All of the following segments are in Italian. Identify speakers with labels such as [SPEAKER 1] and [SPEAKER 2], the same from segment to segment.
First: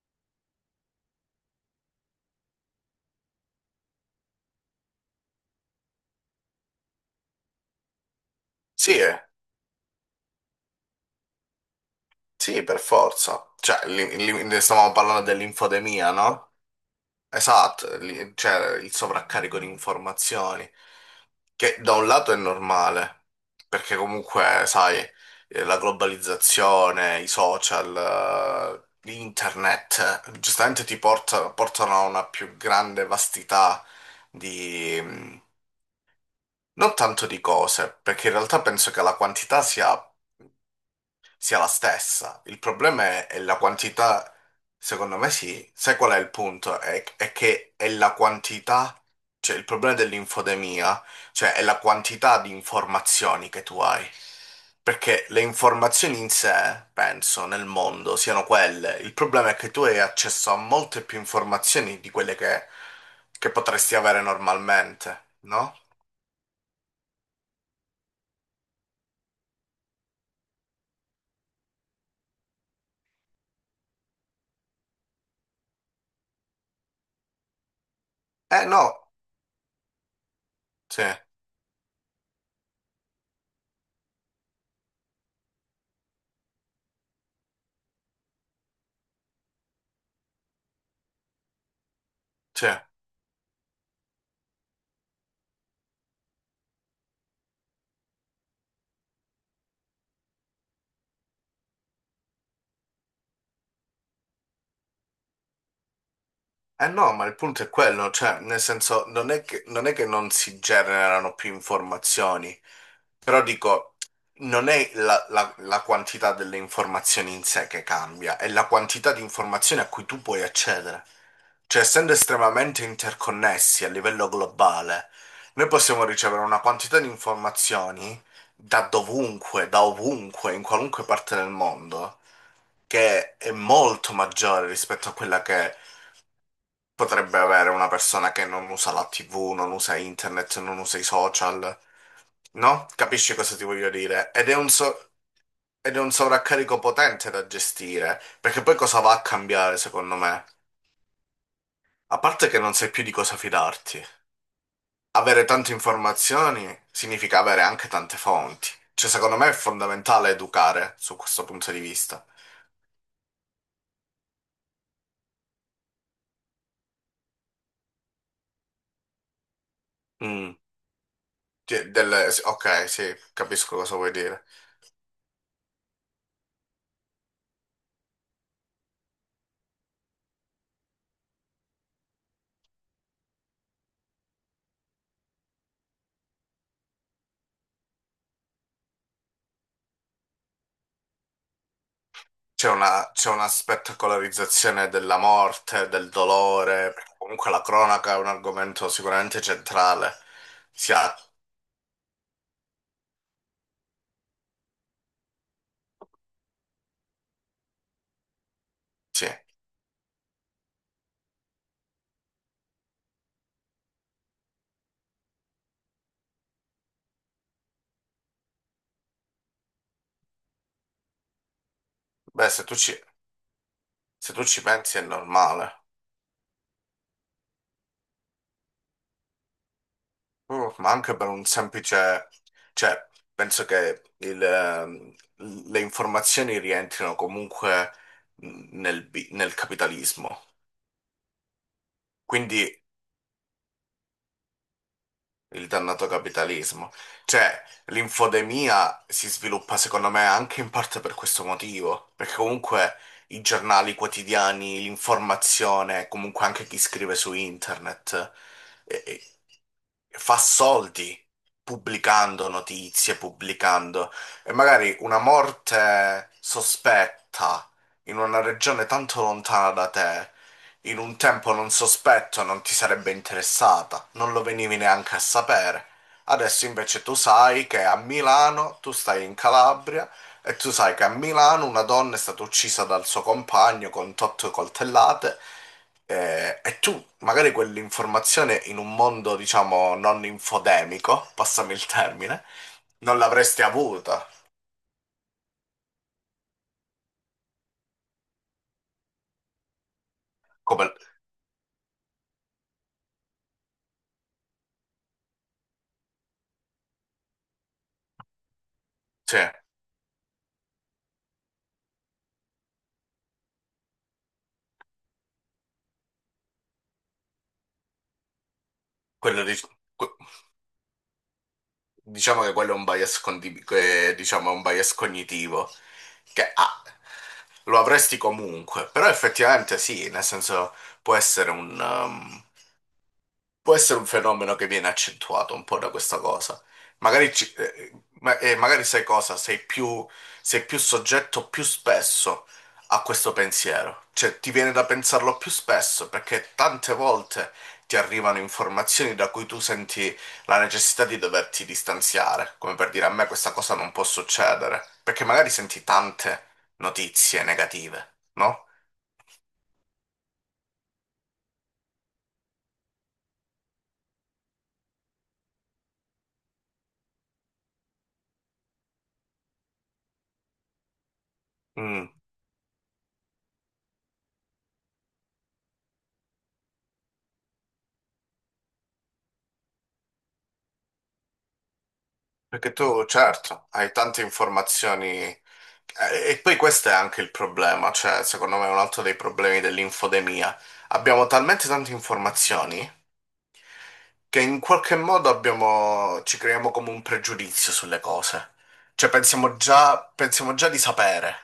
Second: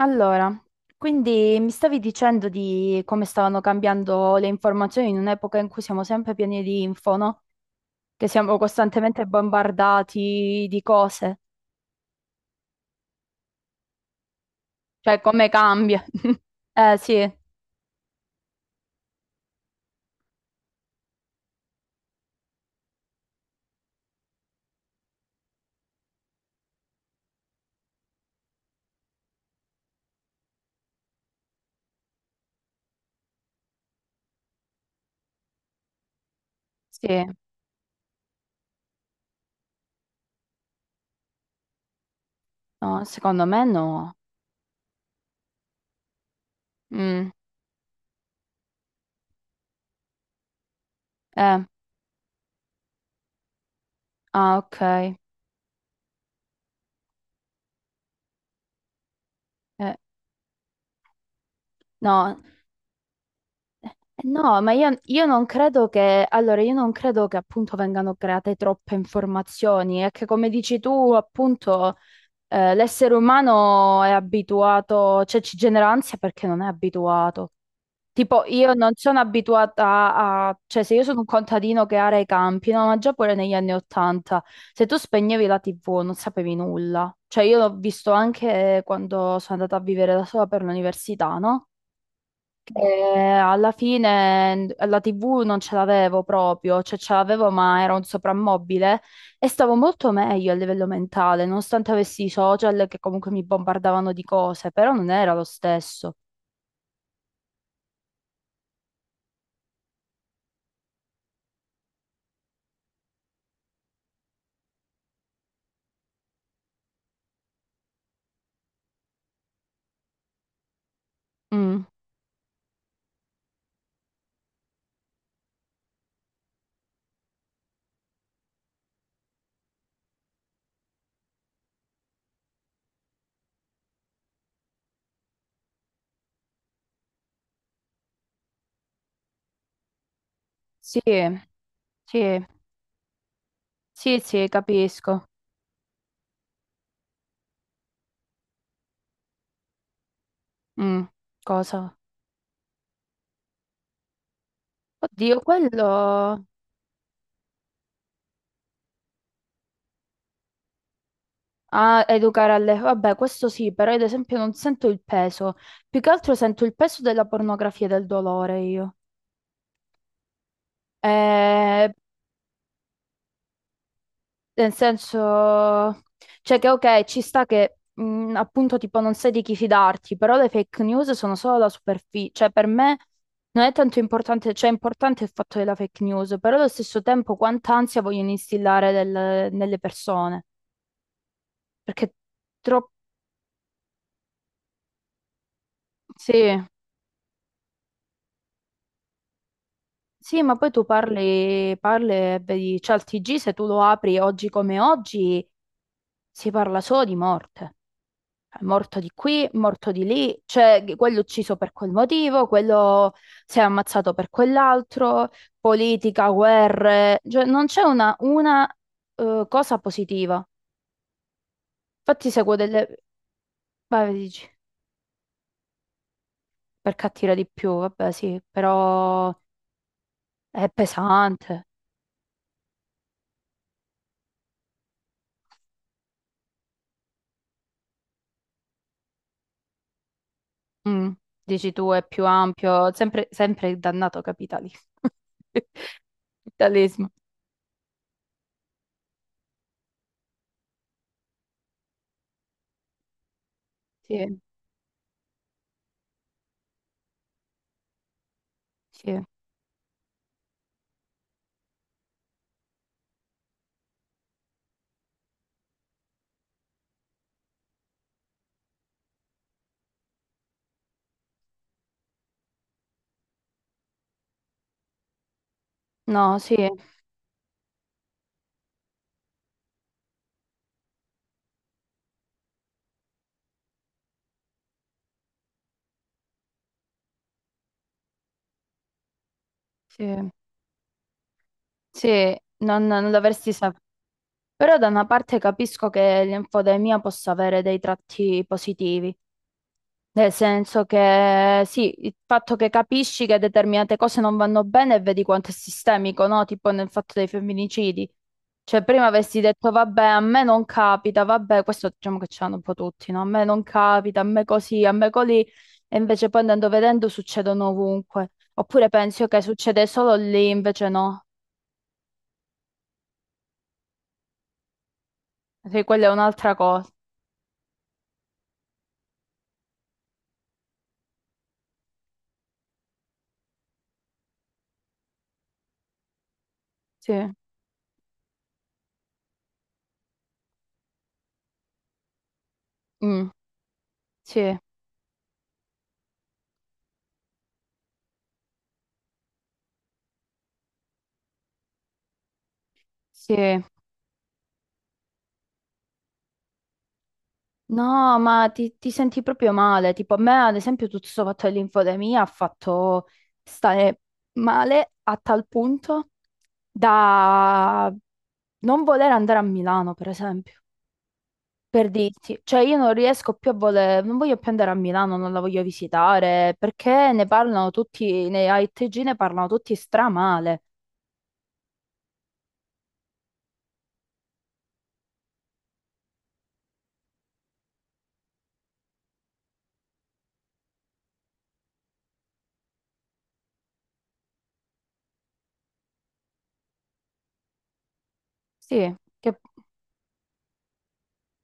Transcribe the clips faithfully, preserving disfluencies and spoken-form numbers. [SPEAKER 1] Allora, quindi mi stavi dicendo di come stavano cambiando le informazioni in un'epoca in cui siamo sempre pieni di info, no? Che siamo
[SPEAKER 2] Sì, eh.
[SPEAKER 1] costantemente bombardati di cose,
[SPEAKER 2] Sì, per forza. Cioè, li- li- ne stavamo
[SPEAKER 1] cioè
[SPEAKER 2] parlando
[SPEAKER 1] come cambia.
[SPEAKER 2] dell'infodemia, no?
[SPEAKER 1] Eh sì,
[SPEAKER 2] Esatto, li- cioè il sovraccarico di informazioni, che da un lato è normale, perché comunque, sai, eh, la globalizzazione, i social, eh, internet, eh, giustamente ti porta- portano a una più grande vastità di... mm, non
[SPEAKER 1] sì,
[SPEAKER 2] tanto di cose, perché in realtà penso che la quantità sia sia la stessa. Il
[SPEAKER 1] no,
[SPEAKER 2] problema è, è
[SPEAKER 1] secondo
[SPEAKER 2] la
[SPEAKER 1] me no.
[SPEAKER 2] quantità, secondo me sì. Sai qual è il punto? È,
[SPEAKER 1] Mm,
[SPEAKER 2] è che è la quantità, cioè il problema dell'infodemia, cioè è
[SPEAKER 1] eh,
[SPEAKER 2] la quantità di informazioni che tu hai.
[SPEAKER 1] ah, ok.
[SPEAKER 2] Perché le informazioni in sé, penso, nel mondo siano quelle. Il problema è che tu
[SPEAKER 1] Eh,
[SPEAKER 2] hai accesso a molte più informazioni di quelle
[SPEAKER 1] no,
[SPEAKER 2] che, che potresti
[SPEAKER 1] eh,
[SPEAKER 2] avere
[SPEAKER 1] no, ma io, io
[SPEAKER 2] normalmente,
[SPEAKER 1] non
[SPEAKER 2] no?
[SPEAKER 1] credo che, allora, io non credo che appunto vengano create troppe informazioni, è che come dici tu, appunto... Eh, l'essere umano è abituato, cioè ci genera ansia perché non è abituato. Tipo,
[SPEAKER 2] Eh
[SPEAKER 1] io
[SPEAKER 2] no,
[SPEAKER 1] non sono abituata a, cioè se
[SPEAKER 2] sì,
[SPEAKER 1] io sono un contadino che ara i campi, no, ma già pure negli anni Ottanta, se tu spegnevi la tivù non sapevi nulla. Cioè io l'ho visto anche quando sono andata a vivere da sola per l'università, no?
[SPEAKER 2] sì.
[SPEAKER 1] Eh, alla fine n- la T V non ce l'avevo proprio, cioè ce l'avevo ma era un soprammobile e stavo molto meglio a livello mentale, nonostante avessi i social che comunque mi bombardavano di cose, però non era lo stesso.
[SPEAKER 2] Eh no, ma il punto è quello, cioè, nel senso, non è che non, è che non si generano più informazioni, però dico, non è la, la- la quantità delle informazioni in sé che cambia, è la quantità di informazioni a cui tu puoi accedere. Cioè,
[SPEAKER 1] Mm.
[SPEAKER 2] essendo estremamente interconnessi a livello globale, noi possiamo ricevere una quantità di informazioni da dovunque, da ovunque, in qualunque parte del mondo, che è molto maggiore rispetto a quella che potrebbe avere una persona che non usa la T V, non usa internet, non usa
[SPEAKER 1] Sì,
[SPEAKER 2] i social,
[SPEAKER 1] sì,
[SPEAKER 2] no? Capisci cosa ti voglio
[SPEAKER 1] sì,
[SPEAKER 2] dire? Ed
[SPEAKER 1] sì,
[SPEAKER 2] è un so-
[SPEAKER 1] capisco.
[SPEAKER 2] ed è un sovraccarico potente da gestire, perché poi cosa va a cambiare, secondo me?
[SPEAKER 1] Mm. Cosa?
[SPEAKER 2] A parte che non sai più di cosa fidarti.
[SPEAKER 1] Oddio,
[SPEAKER 2] Avere tante
[SPEAKER 1] quello...
[SPEAKER 2] informazioni significa avere anche tante fonti. Cioè, secondo me è fondamentale educare su questo punto di
[SPEAKER 1] Ah,
[SPEAKER 2] vista.
[SPEAKER 1] educare alle... Vabbè, questo sì, però ad esempio non sento il peso. Più che altro sento il peso della pornografia e del dolore io.
[SPEAKER 2] Mm. Cioè,
[SPEAKER 1] Eh,
[SPEAKER 2] delle- sì, ok, sì, capisco cosa vuoi dire.
[SPEAKER 1] Nel senso, cioè che ok, ci sta che mh, appunto tipo non sai di chi fidarti, però le fake news sono solo la superficie, cioè per me non è tanto importante, cioè è importante il fatto della fake news, però allo stesso tempo quanta ansia vogliono instillare nel- nelle persone, perché
[SPEAKER 2] C'è
[SPEAKER 1] troppo...
[SPEAKER 2] una, c'è una spettacolarizzazione della morte, del
[SPEAKER 1] Sì,
[SPEAKER 2] dolore, perché comunque la cronaca è un argomento sicuramente centrale.
[SPEAKER 1] sì, ma poi tu
[SPEAKER 2] Sia,
[SPEAKER 1] parli, parli e vedi, cioè il tiggì se tu lo apri oggi come oggi si parla solo di morte. Morto di
[SPEAKER 2] sì.
[SPEAKER 1] qui, morto di lì, cioè che- quello ucciso per quel motivo, quello si è ammazzato per quell'altro, politica, guerre, cioè non c'è una, una eh, cosa positiva. Infatti
[SPEAKER 2] Beh,
[SPEAKER 1] seguo
[SPEAKER 2] se tu ci,
[SPEAKER 1] delle... Vai,
[SPEAKER 2] se tu
[SPEAKER 1] dici,
[SPEAKER 2] ci pensi è normale.
[SPEAKER 1] per cattiva di più, vabbè sì, però è
[SPEAKER 2] Uh, ma anche per un
[SPEAKER 1] pesante.
[SPEAKER 2] semplice... Cioè, penso che il, ehm, le informazioni rientrino comunque nel, bi- nel capitalismo.
[SPEAKER 1] Mm, dici tu, è più
[SPEAKER 2] Quindi
[SPEAKER 1] ampio, sempre, sempre il dannato capitalismo.
[SPEAKER 2] Il dannato capitalismo.
[SPEAKER 1] Capitalismo.
[SPEAKER 2] Cioè, l'infodemia si sviluppa secondo me anche in parte per questo motivo, perché comunque i giornali
[SPEAKER 1] Sì,
[SPEAKER 2] quotidiani, l'informazione, comunque anche chi scrive su internet, eh,
[SPEAKER 1] sì.
[SPEAKER 2] eh, fa soldi pubblicando notizie, pubblicando e magari una morte sospetta in una regione tanto lontana da te. In un tempo non sospetto non ti sarebbe interessata, non lo venivi neanche a sapere.
[SPEAKER 1] No, sì,
[SPEAKER 2] Adesso invece tu sai che a Milano, tu stai in Calabria, e tu sai che a Milano una donna è stata uccisa dal suo compagno con otto coltellate, eh, e tu magari quell'informazione in un mondo, diciamo, non
[SPEAKER 1] sì,
[SPEAKER 2] infodemico, passami il
[SPEAKER 1] sì,
[SPEAKER 2] termine,
[SPEAKER 1] non, non
[SPEAKER 2] non
[SPEAKER 1] l'avresti
[SPEAKER 2] l'avresti
[SPEAKER 1] saputo.
[SPEAKER 2] avuta.
[SPEAKER 1] Però da una parte capisco che l'infodemia possa avere dei tratti positivi, nel senso
[SPEAKER 2] Come.
[SPEAKER 1] che sì, il fatto che capisci che determinate cose non vanno bene e vedi quanto è sistemico, no? Tipo nel fatto dei femminicidi. Cioè prima avessi
[SPEAKER 2] cioè,
[SPEAKER 1] detto vabbè, a me non capita, vabbè, questo diciamo che ce l'hanno un po' tutti, no? A me non capita, a me così, a me colì, e invece poi andando vedendo succedono ovunque. Oppure pensi che
[SPEAKER 2] quello di...
[SPEAKER 1] succede
[SPEAKER 2] que-
[SPEAKER 1] solo lì, invece no.
[SPEAKER 2] Diciamo che quello è un bias, condi- che, diciamo, è un bias cognitivo,
[SPEAKER 1] Sì, quella è
[SPEAKER 2] che
[SPEAKER 1] un'altra
[SPEAKER 2] ah,
[SPEAKER 1] cosa.
[SPEAKER 2] lo avresti comunque, però effettivamente sì, nel senso può essere un, um, Può essere un fenomeno che viene accentuato un po' da questa cosa.
[SPEAKER 1] Sì.
[SPEAKER 2] Magari, ci- eh, ma- eh, magari sai cosa? Sei più, sei più soggetto più spesso a
[SPEAKER 1] Mm,
[SPEAKER 2] questo pensiero. Cioè, ti
[SPEAKER 1] sì.
[SPEAKER 2] viene da pensarlo più spesso perché tante volte ti arrivano informazioni da cui tu senti la necessità di doverti distanziare. Come per dire, a me
[SPEAKER 1] Sì,
[SPEAKER 2] questa cosa non può succedere. Perché magari senti tante notizie negative,
[SPEAKER 1] no, ma
[SPEAKER 2] no?
[SPEAKER 1] ti, ti senti proprio male. Tipo, a me, ad esempio, tutto questo fatto dell'infodemia ha fatto stare male a tal punto da non voler andare a Milano, per esempio, per
[SPEAKER 2] Mm.
[SPEAKER 1] dirti. Cioè, io non riesco più a voler, non voglio più andare a Milano, non la voglio visitare, perché ne parlano tutti, nei A I T G ne parlano tutti stramale.
[SPEAKER 2] Perché tu, certo, hai tante informazioni, eh, e poi questo è anche il problema, cioè secondo me è un altro dei problemi dell'infodemia. Abbiamo talmente tante informazioni che in qualche modo abbiamo, ci creiamo come un pregiudizio sulle cose.
[SPEAKER 1] Sì,
[SPEAKER 2] Cioè
[SPEAKER 1] che
[SPEAKER 2] pensiamo già, pensiamo già di sapere,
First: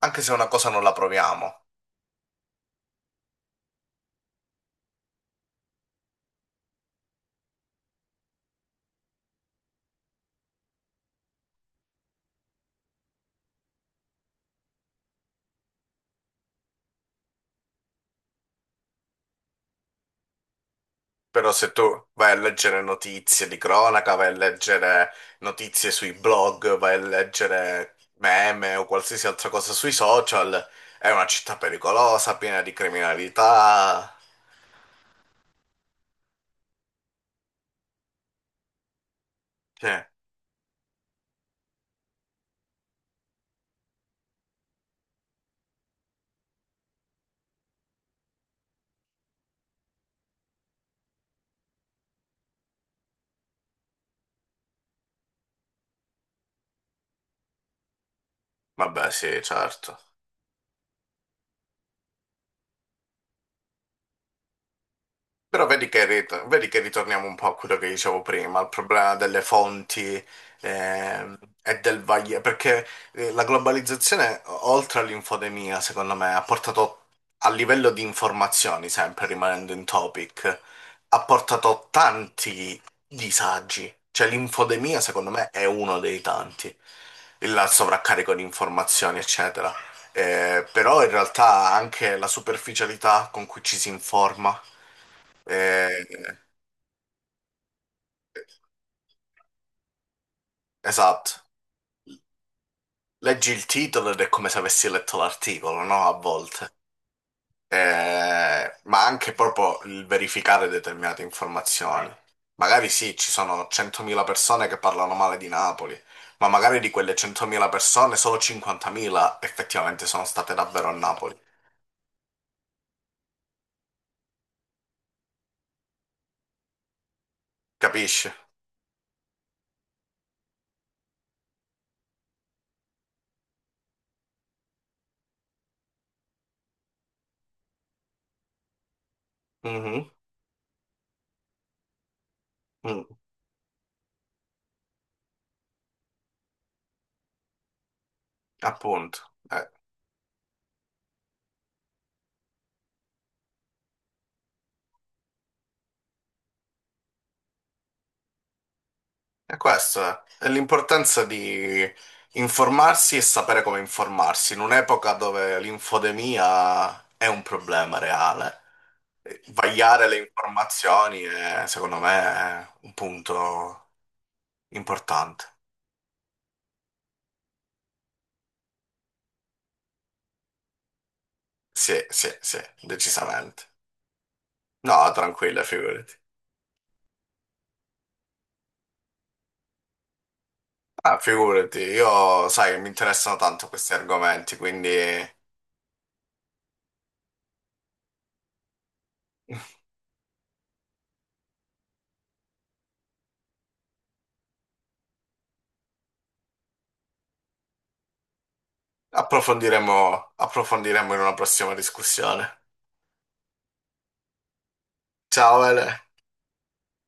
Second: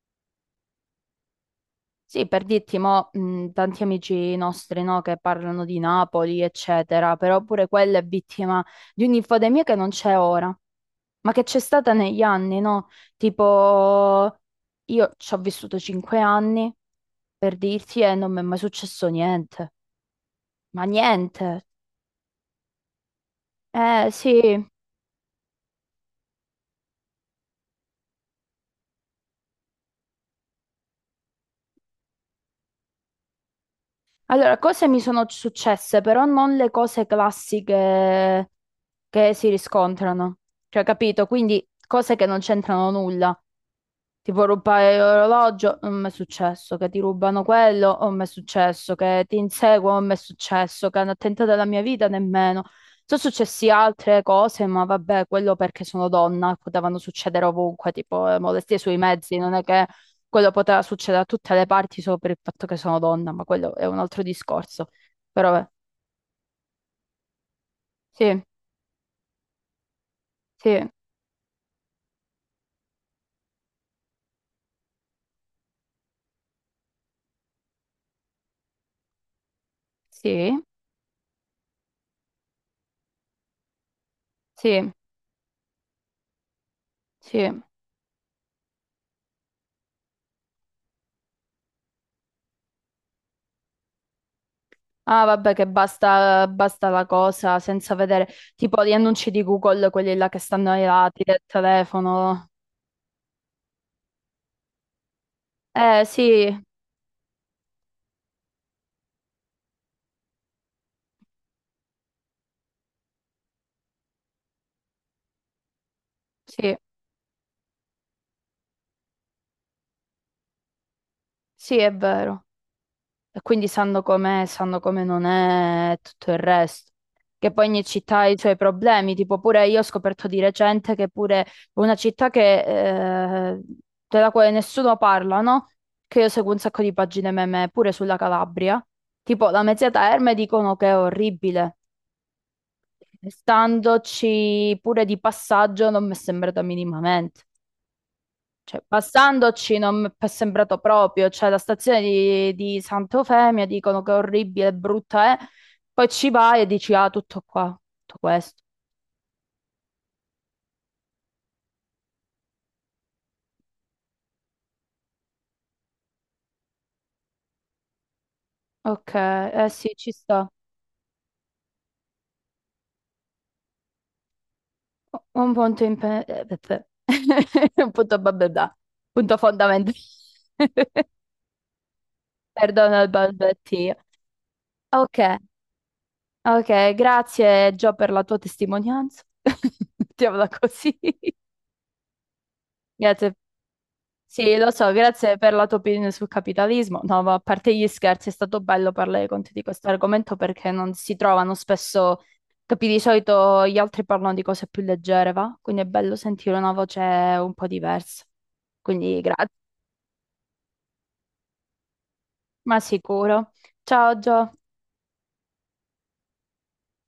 [SPEAKER 2] anche se una cosa non la proviamo.
[SPEAKER 1] sì, per dirti, mo, mh, tanti amici nostri, no, che parlano di Napoli, eccetera, però pure quella è vittima di un'infodemia che non c'è ora, ma che c'è stata negli anni, no? Tipo, io ci ho vissuto cinque anni, per dirti, e non mi è mai successo niente, ma
[SPEAKER 2] Però
[SPEAKER 1] niente.
[SPEAKER 2] se tu vai a leggere notizie di
[SPEAKER 1] Eh,
[SPEAKER 2] cronaca, vai a
[SPEAKER 1] sì.
[SPEAKER 2] leggere notizie sui blog, vai a leggere meme o qualsiasi altra cosa sui social, è una città pericolosa, piena di criminalità.
[SPEAKER 1] Allora, cose mi sono successe, però non le cose classiche che si
[SPEAKER 2] Sì,
[SPEAKER 1] riscontrano, cioè, capito? Quindi cose che non c'entrano nulla. Tipo rubare l'orologio, non mi è successo, che ti rubano quello, non mi è successo, che ti inseguono, non mi è successo, che hanno tentato la mia vita, nemmeno. Sono successe altre cose, ma vabbè, quello perché sono donna, potevano succedere ovunque, tipo eh, molestie sui
[SPEAKER 2] vabbè,
[SPEAKER 1] mezzi,
[SPEAKER 2] sì,
[SPEAKER 1] non è che
[SPEAKER 2] certo.
[SPEAKER 1] quello poteva succedere a tutte le parti solo per il fatto che sono donna, ma quello è un altro discorso. Però,
[SPEAKER 2] Però
[SPEAKER 1] eh,
[SPEAKER 2] vedi che, rit- vedi che ritorniamo un po' a quello che dicevo
[SPEAKER 1] sì,
[SPEAKER 2] prima, al problema delle fonti,
[SPEAKER 1] sì,
[SPEAKER 2] ehm, e del vaglio, perché eh, la globalizzazione, o- oltre all'infodemia, secondo me, ha portato a livello di informazioni, sempre rimanendo in topic,
[SPEAKER 1] sì,
[SPEAKER 2] ha portato tanti disagi. Cioè
[SPEAKER 1] sì,
[SPEAKER 2] l'infodemia, secondo me, è uno dei tanti,
[SPEAKER 1] sì.
[SPEAKER 2] il sovraccarico di informazioni, eccetera. Eh, però in realtà anche la superficialità con cui ci si informa.
[SPEAKER 1] Ah, vabbè, che
[SPEAKER 2] Eh,
[SPEAKER 1] basta, basta la cosa senza vedere tipo gli annunci di Google, quelli là che stanno ai lati del
[SPEAKER 2] esatto.
[SPEAKER 1] telefono.
[SPEAKER 2] Leggi il titolo ed è come se avessi letto l'articolo,
[SPEAKER 1] Eh,
[SPEAKER 2] no? A
[SPEAKER 1] sì,
[SPEAKER 2] volte. Eh, ma anche proprio il verificare determinate informazioni. Magari sì, ci sono centomila persone che parlano male di Napoli, ma
[SPEAKER 1] sì,
[SPEAKER 2] magari di quelle centomila persone solo cinquantamila effettivamente sono state davvero a Napoli.
[SPEAKER 1] sì, è vero. E quindi sanno com'è, sanno come non è e tutto il resto. Che poi ogni città ha
[SPEAKER 2] Capisci?
[SPEAKER 1] i suoi problemi, tipo pure io ho scoperto di recente che pure una città che, eh, della quale nessuno parla, no? Che io seguo un sacco di pagine meme pure sulla Calabria. Tipo la Mezzia
[SPEAKER 2] Mhm,
[SPEAKER 1] Terme dicono che è orribile.
[SPEAKER 2] mm,
[SPEAKER 1] Standoci pure di passaggio non mi è sembrata minimamente. Cioè,
[SPEAKER 2] appunto. Eh,
[SPEAKER 1] passandoci non mi è sembrato proprio. Cioè, la stazione di, di Sant'Eufemia dicono che è orribile, brutta è. Poi ci vai e dici, ah, tutto qua, tutto questo.
[SPEAKER 2] E questo è È l'importanza di informarsi e sapere come informarsi, in un'epoca dove l'infodemia è un problema reale.
[SPEAKER 1] Ok,
[SPEAKER 2] Eh,
[SPEAKER 1] eh sì,
[SPEAKER 2] Vagliare
[SPEAKER 1] ci
[SPEAKER 2] le
[SPEAKER 1] sta.
[SPEAKER 2] informazioni è, secondo me, è un punto importante.
[SPEAKER 1] Un punto in pe- eh, pe- pe- Un punto bababà. Punto fondamentale.
[SPEAKER 2] Sì, sì, sì,
[SPEAKER 1] Perdono il
[SPEAKER 2] decisamente.
[SPEAKER 1] balbettio.
[SPEAKER 2] No,
[SPEAKER 1] Ok.
[SPEAKER 2] tranquilla, figurati.
[SPEAKER 1] Ok, grazie Gio per la tua testimonianza. Mettiamola così.
[SPEAKER 2] Ah, figurati, io sai che mi
[SPEAKER 1] Grazie.
[SPEAKER 2] interessano tanto questi
[SPEAKER 1] Sì,
[SPEAKER 2] argomenti,
[SPEAKER 1] lo
[SPEAKER 2] quindi
[SPEAKER 1] so, grazie per la tua opinione sul capitalismo. No, ma a parte gli scherzi, è stato bello parlare con te di questo argomento perché non si trovano spesso, capi, di solito gli altri parlano di cose più leggere, va? Quindi è bello sentire una voce un po' diversa. Quindi grazie,
[SPEAKER 2] approfondiremo, approfondiremo in una prossima discussione.
[SPEAKER 1] ma sicuro. Ciao Gio.
[SPEAKER 2] Ciao, Ele.